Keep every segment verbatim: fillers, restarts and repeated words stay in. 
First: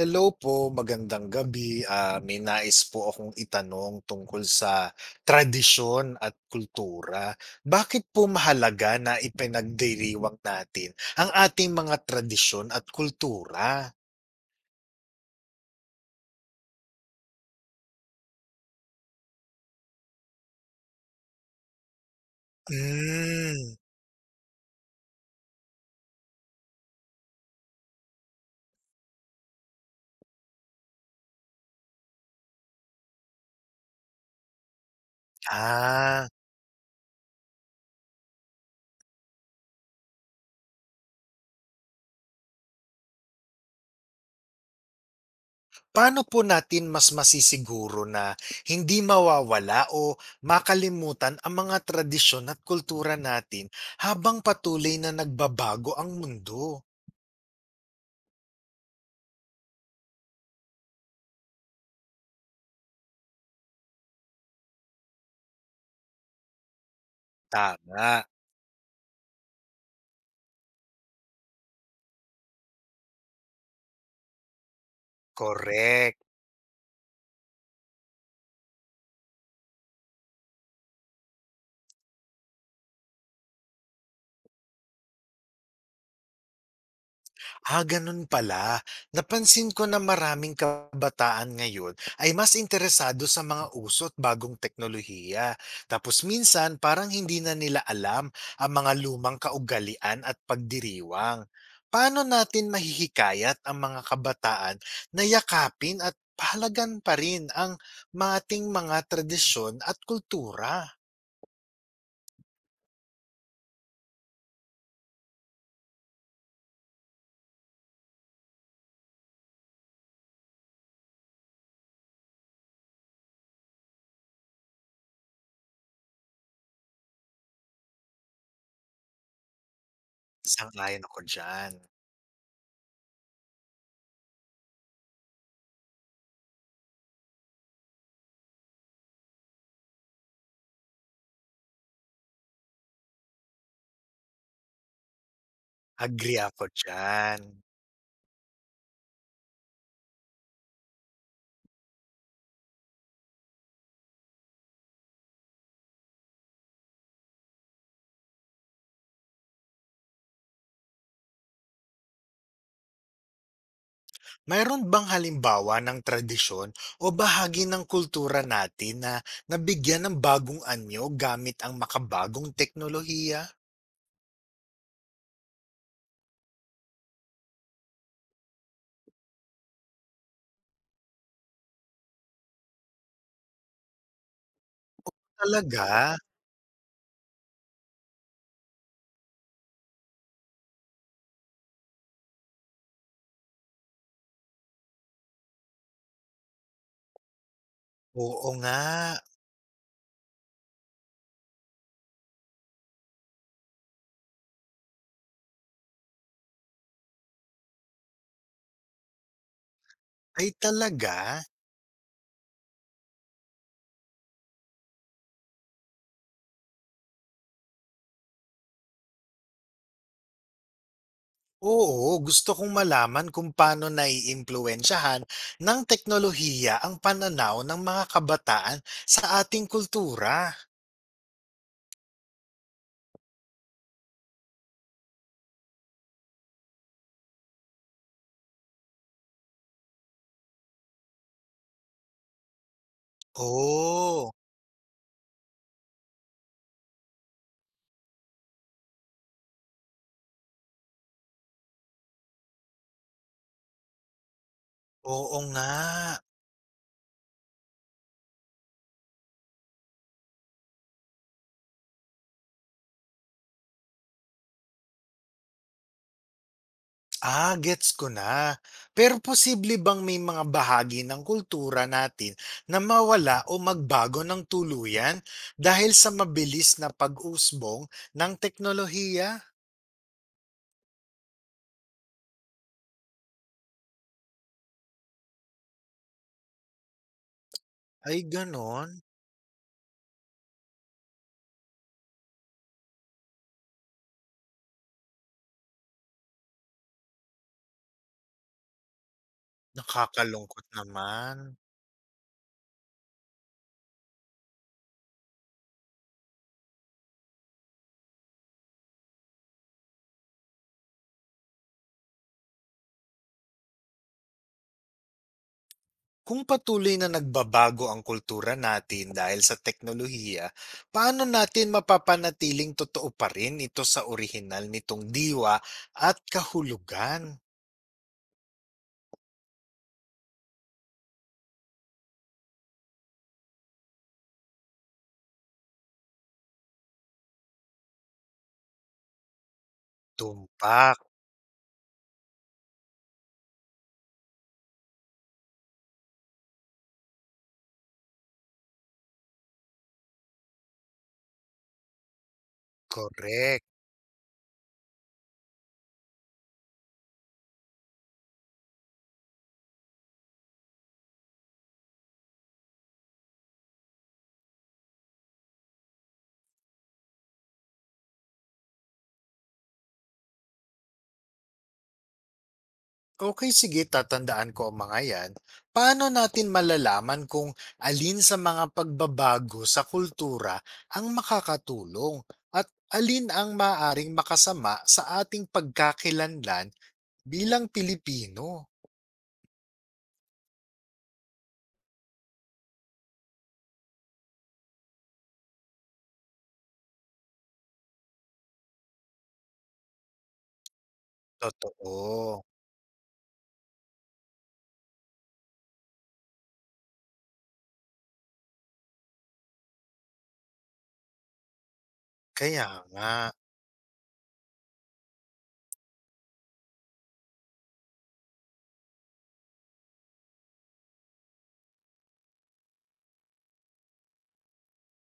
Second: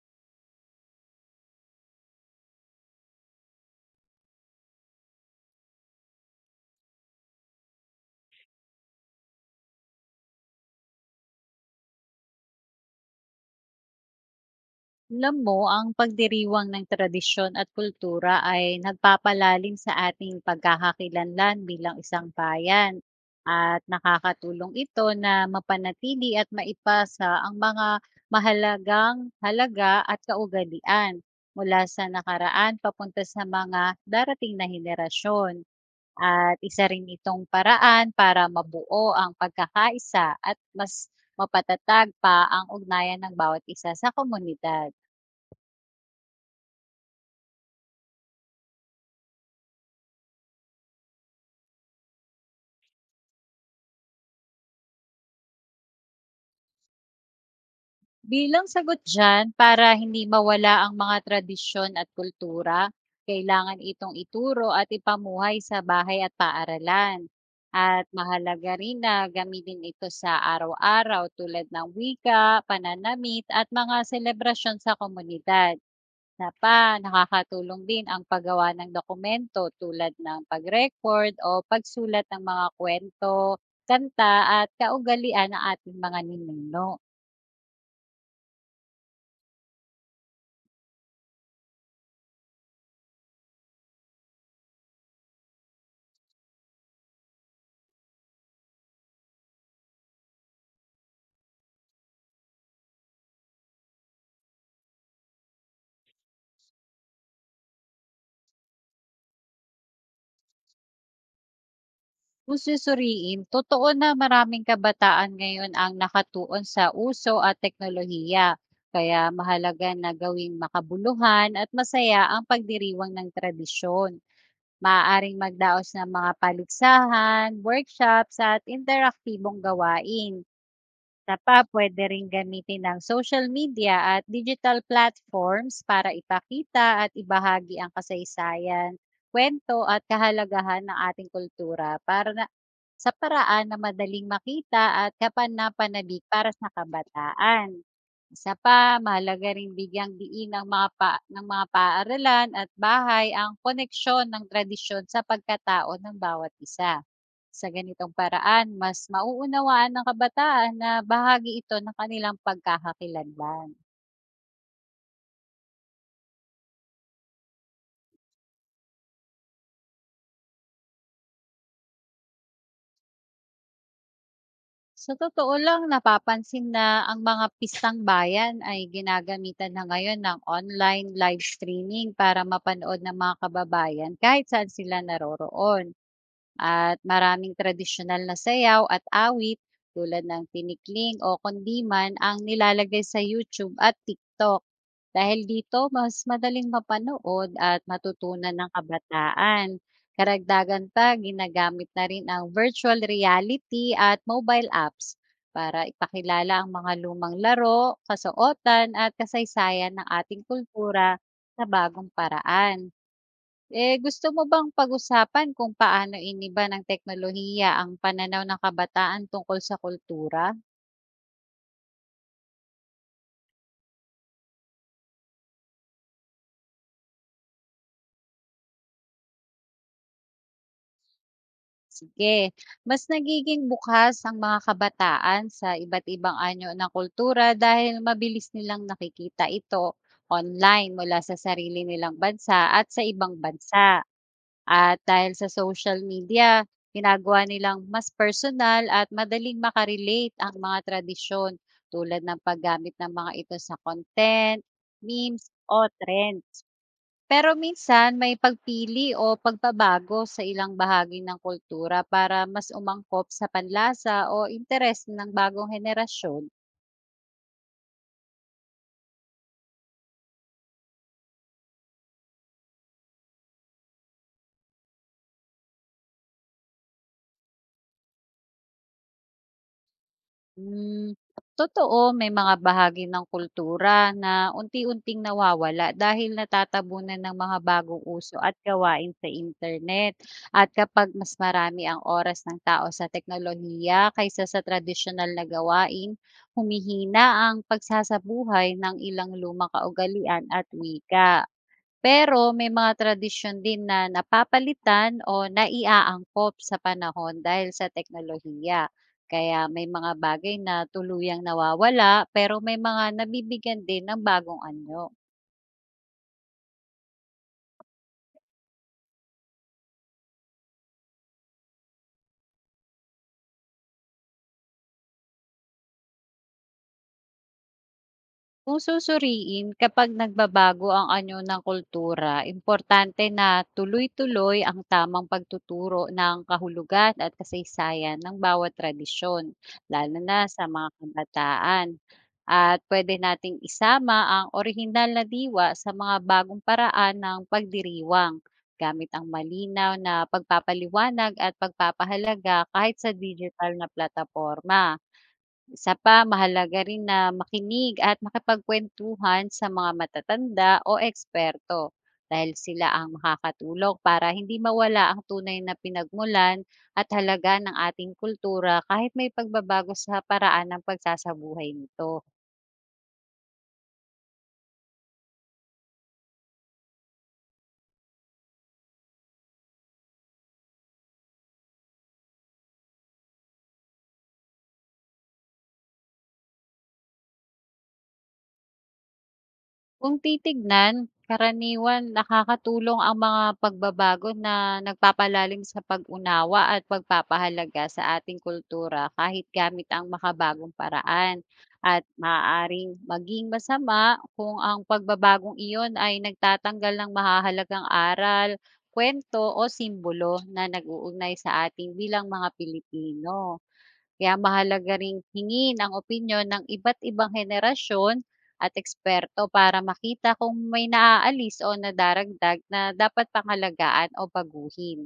Hello po, magandang gabi. Ah, may nais po akong itanong tungkol sa tradisyon at kultura. Bakit po mahalaga na ipinagdiriwang natin ang ating mga tradisyon at kultura? Alam mo, ang pagdiriwang ng tradisyon at kultura ay nagpapalalim sa ating pagkakakilanlan bilang isang bayan, Hmm. at nakakatulong ito na mapanatili at maipasa ang mga mahalagang halaga at kaugalian mula sa nakaraan papunta sa mga darating na henerasyon. ah, At isa rin itong paraan para mabuo ang pagkakaisa at mas mapatatag pa ang ugnayan ng bawat isa sa komunidad. Paano po natin mas masisiguro na hindi mawawala o makalimutan ang mga tradisyon at kultura natin habang patuloy na nagbabago ang mundo? Bilang sagot diyan, para hindi mawala ang mga tradisyon at kultura, kailangan itong ituro at ipamuhay sa bahay at paaralan. At Tama, mahalaga rin na gamitin ito sa araw-araw, tulad ng wika, pananamit at mga selebrasyon sa komunidad. correct. Na pa, nakakatulong din ang paggawa ng dokumento tulad ng pag-record o pagsulat ng mga kwento, kanta at kaugalian ng ating mga ninuno. Ah, ganun pala. Napansin ko na maraming kabataan ngayon ay mas interesado sa mga uso at bagong teknolohiya. Tapos minsan parang hindi na nila alam ang mga lumang kaugalian at pagdiriwang. Paano natin mahihikayat ang mga kabataan na yakapin at pahalagan pa rin ang mating mga tradisyon at kultura? Kung susuriin, totoo na maraming kabataan ngayon ang nakatuon sa uso at teknolohiya. Kaya mahalaga na gawing makabuluhan at masaya ang pagdiriwang ng tradisyon. Maaaring magdaos ng mga paligsahan, workshops at interaktibong gawain Sangayon ako na pa dyan. puwede ring gamitin ng social media at digital platforms para ipakita at ibahagi ang kasaysayan, kwento at kahalagahan ng ating kultura, para na sa paraan na madaling makita at kapanapanabik Agree para ako sa dyan. kabataan. Isa pa, mahalaga rin bigyang diin ng mga pa ng mga paaralan at bahay ang koneksyon ng tradisyon sa pagkatao ng bawat isa. Sa ganitong paraan, mas mauunawaan ng kabataan na bahagi ito ng kanilang pagkakakilanlan. Mayroon bang halimbawa ng tradisyon o bahagi ng kultura natin na nabigyan ng bagong anyo gamit ang makabagong teknolohiya? Sa totoo lang, napapansin na ang mga pistang bayan ay ginagamitan na ngayon ng online live streaming para mapanood ng mga kababayan kahit saan sila naroroon. Talaga? At maraming tradisyonal na sayaw at awit tulad ng tinikling o kundiman ang nilalagay sa YouTube at TikTok. Dahil dito, mas madaling mapanood at Oo matutunan ng nga. kabataan. Karagdagan pa, ginagamit na rin ang virtual reality at mobile apps para ipakilala ang mga lumang laro, kasuotan at kasaysayan ng ating Ay, kultura talaga? sa bagong paraan. Eh, gusto mo bang pag-usapan kung paano iniba ng teknolohiya ang pananaw ng kabataan tungkol sa kultura? Oo, gusto kong malaman kung paano naiimpluwensyahan ng teknolohiya ang pananaw ng mga kabataan sa ating kultura. Sige, mas nagiging bukas ang mga kabataan sa iba't ibang anyo ng kultura dahil mabilis nilang nakikita ito online, mula sa sarili nilang bansa at sa ibang bansa. Oo. At dahil sa social media, ginagawa nilang mas personal at madaling makarelate ang mga tradisyon, tulad ng paggamit ng mga ito sa content, Oo memes, nga. o trend. Pero minsan may pagpili o pagbabago sa ilang bahagi ng kultura para mas umangkop sa panlasa o interes ng bagong henerasyon. Ah, gets ko na. Pero posible bang may mga bahagi ng kultura natin na mawala o magbago ng tuluyan dahil sa mabilis na pag-usbong ng teknolohiya? Hmm, totoo, may mga bahagi ng kultura na unti-unting nawawala dahil natatabunan ng mga bagong Ay, uso at ganon. gawain sa internet. At kapag mas marami ang oras ng tao sa teknolohiya kaysa sa tradisyonal na gawain, humihina ang pagsasabuhay ng ilang lumang kaugalian Nakakalungkot at wika. naman. Pero may mga tradisyon din na napapalitan o naiaangkop sa panahon dahil sa teknolohiya. Kaya may mga bagay na tuluyang nawawala, pero may mga nabibigyan din ng bagong anyo. Kung patuloy na nagbabago ang kultura natin dahil sa teknolohiya, paano natin mapapanatiling totoo pa rin ito sa orihinal nitong diwa at kahulugan? Kung susuriin, kapag nagbabago ang anyo ng kultura, importante na tuloy-tuloy ang tamang pagtuturo ng kahulugan at kasaysayan ng bawat tradisyon, lalo na sa mga Tumpak, kabataan. At pwede nating isama ang orihinal na diwa sa mga bagong paraan ng pagdiriwang gamit ang malinaw na pagpapaliwanag at pagpapahalaga kahit sa correct. digital na plataporma. Isa pa, mahalaga rin na makinig at makipagkwentuhan sa mga matatanda o eksperto, dahil sila ang makakatulong para hindi mawala ang tunay na pinagmulan at halaga ng ating kultura kahit may pagbabago sa paraan ng pagsasabuhay nito. Okey, sige, tatandaan ko ang mga 'yan. Paano natin malalaman kung alin sa mga pagbabago sa kultura ang makakatulong at alin ang maaring makasama sa ating pagkakilanlan bilang Pilipino? Kung titignan, karaniwan nakakatulong ang mga pagbabago na nagpapalalim sa pag-unawa at pagpapahalaga sa ating kultura kahit gamit ang makabagong paraan. At Totoo, maaaring maging masama kung ang pagbabagong iyon ay nagtatanggal ng mahahalagang aral, kwento o simbolo na nag-uugnay sa ating bilang mga kaya nga. Pilipino. Kaya mahalaga ring hingin ang opinyon ng iba't ibang henerasyon at eksperto para makita kung may naaalis o nadaragdag na dapat pangalagaan o baguhin.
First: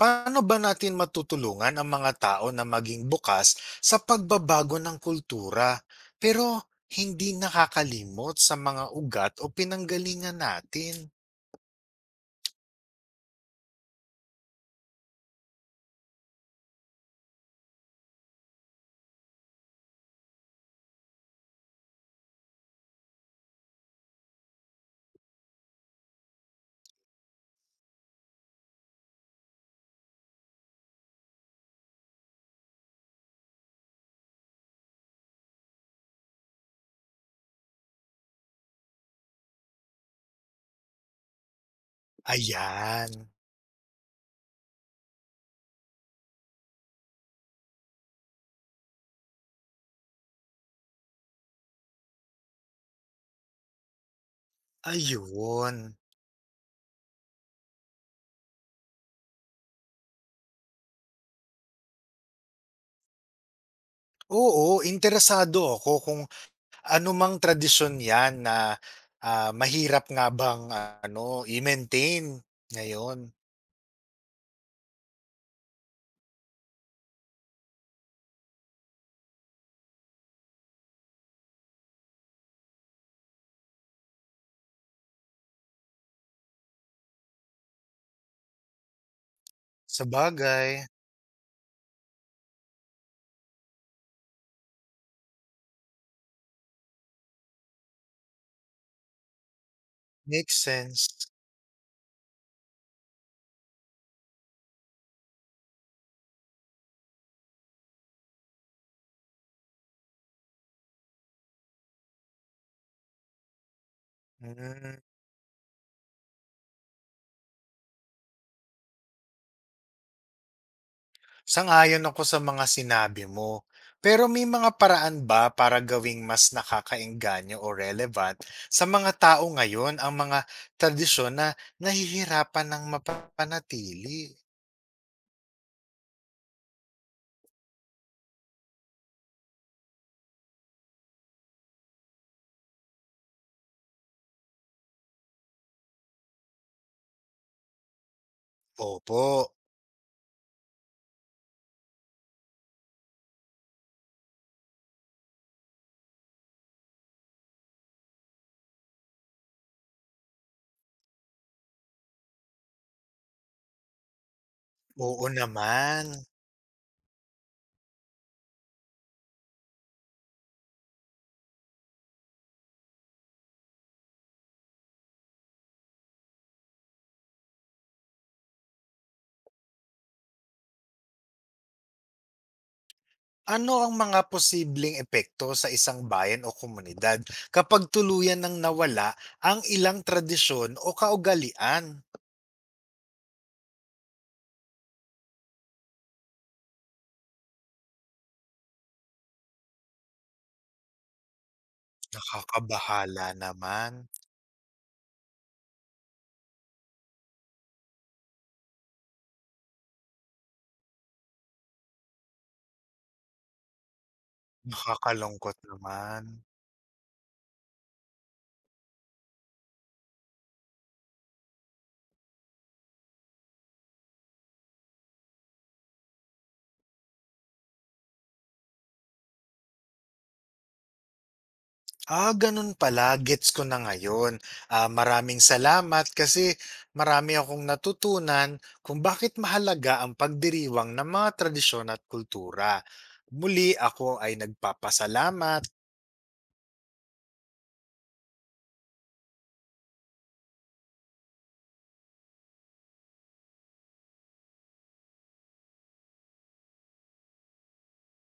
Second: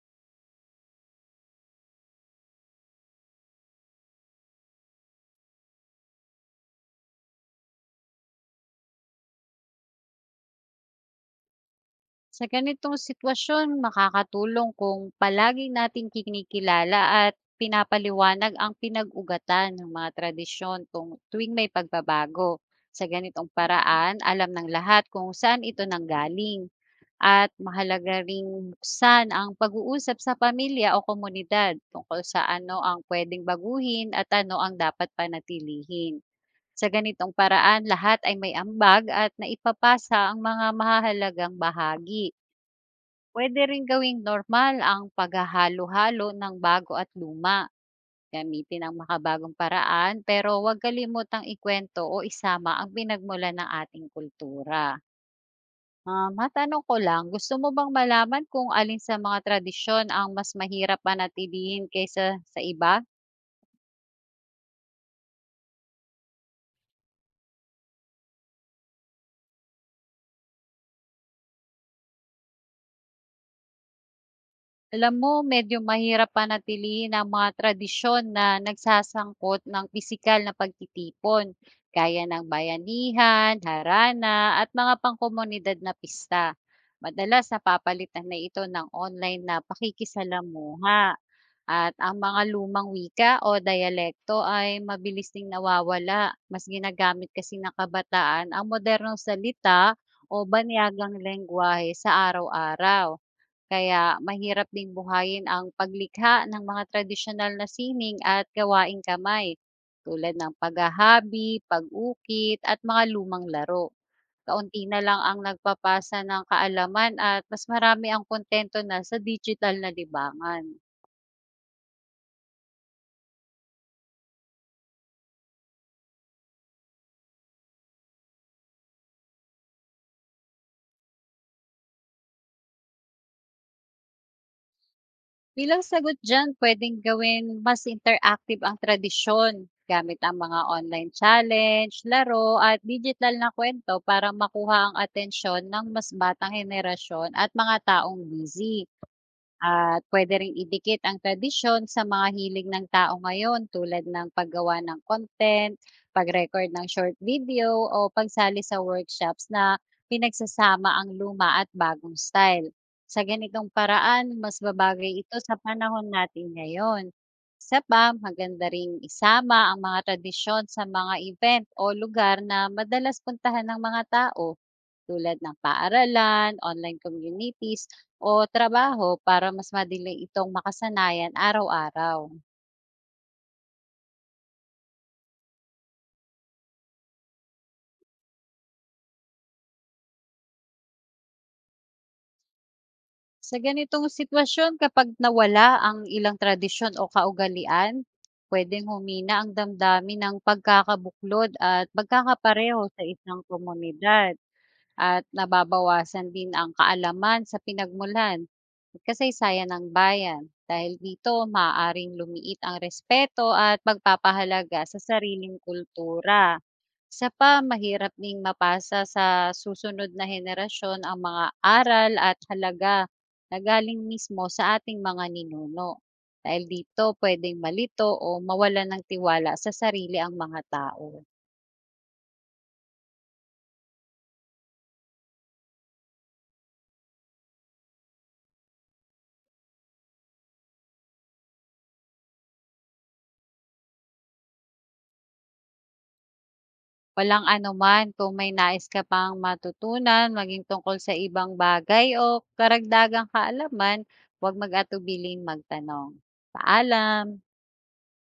Paano ba natin matutulungan ang mga tao na maging bukas sa pagbabago ng kultura, pero hindi nakakalimot sa mga ugat o pinanggalingan natin? Sa ganitong sitwasyon, makakatulong kung palagi nating kinikilala at pinapaliwanag ang pinag-ugatan ng mga tradisyon kung tuwing may pagbabago. Sa ganitong paraan, alam ng lahat kung saan ito nanggaling. At mahalaga ring buksan ang pag-uusap sa pamilya o komunidad tungkol sa ano ang pwedeng baguhin at ano ang dapat panatilihin. Sa ganitong paraan, lahat ay may ambag at naipapasa ang mga mahalagang bahagi. Ayan, Pwede rin gawing normal ang paghahalo-halo ng bago at luma. Gamitin ang makabagong paraan pero huwag kalimutang ikwento o isama ang pinagmula ng ating kultura. ayun. Ah, matanong ko lang, gusto mo bang malaman kung alin sa mga tradisyon ang mas mahirap panatilihin kaysa sa iba? Oo, interesado ako kung ano mang tradisyon 'yan na, ah, mahirap nga bang ano, i-maintain ngayon. Alam mo, medyo mahirap panatilihin ang mga tradisyon na nagsasangkot ng pisikal na pagtitipon, gaya ng bayanihan, harana, at mga pangkomunidad na pista. Madalas napapalitan na ito ng online na Sa bagay, pakikisalamuha. At ang mga lumang wika o dialekto ay mabilis ding nawawala. Mas ginagamit kasi ng kabataan ang modernong salita o makes sense. banyagang lengguwahe sa araw-araw, kaya mahirap ding buhayin ang paglikha ng mga tradisyonal na sining at gawaing kamay tulad ng paghahabi, pag-ukit at mga lumang laro. Kaunti na Hmm. lang ang nagpapasa ng kaalaman at mas marami ang kontento na sa digital na libangan. Sang-ayon ako sa mga sinabi mo. Pero may mga paraan ba para gawing mas nakakaengganyo o relevant sa mga tao ngayon ang mga tradisyon na nahihirapan ng mapanatili? Bilang sagot diyan, pwedeng gawin mas interactive ang tradisyon gamit ang mga online challenge, laro at digital na kwento para makuha ang atensyon ng mas batang henerasyon at mga taong busy. Opo, At puwede ring idikit ang tradisyon sa mga hilig ng tao ngayon, tulad ng paggawa ng content, pag-record ng short video o pagsali sa workshops na pinagsasama ang luma at bagong style. Sa ganitong paraan, mas babagay oo ito sa naman. panahon natin ngayon. Isa pa, maganda ring isama ang mga tradisyon sa mga event o lugar na madalas puntahan ng mga tao, tulad ng paaralan, online communities o trabaho, para mas madali itong makasanayan araw-araw. Ano ang mga posibleng epekto sa isang bayan o komunidad kapag tuluyan ng nawala ang ilang tradisyon o kaugalian? Sa ganitong sitwasyon, kapag nawala ang ilang tradisyon o kaugalian, pwedeng humina ang damdamin ng pagkakabuklod at pagkakapareho sa Nakakabahala isang naman. komunidad. At nababawasan din ang kaalaman sa pinagmulan at kasaysayan ng bayan. Dahil dito, maaaring lumiit ang respeto at pagpapahalaga sa Nakakalungkot sariling naman. kultura. Isa pa, mahirap ding mapasa sa susunod na henerasyon ang mga aral at halaga na galing mismo sa ating mga ninuno. Dahil dito, pwedeng malito o mawala ng tiwala sa sarili ang mga tao. Ah, ganun pala, gets ko na ngayon. Ah, maraming salamat kasi marami akong natutunan kung bakit mahalaga ang pagdiriwang ng mga tradisyon at kultura. Muli ako ay nagpapasalamat. Walang anuman. Kung may nais ka pang matutunan, maging tungkol sa ibang bagay o karagdagang kaalaman, huwag mag-atubiling magtanong. Paalam!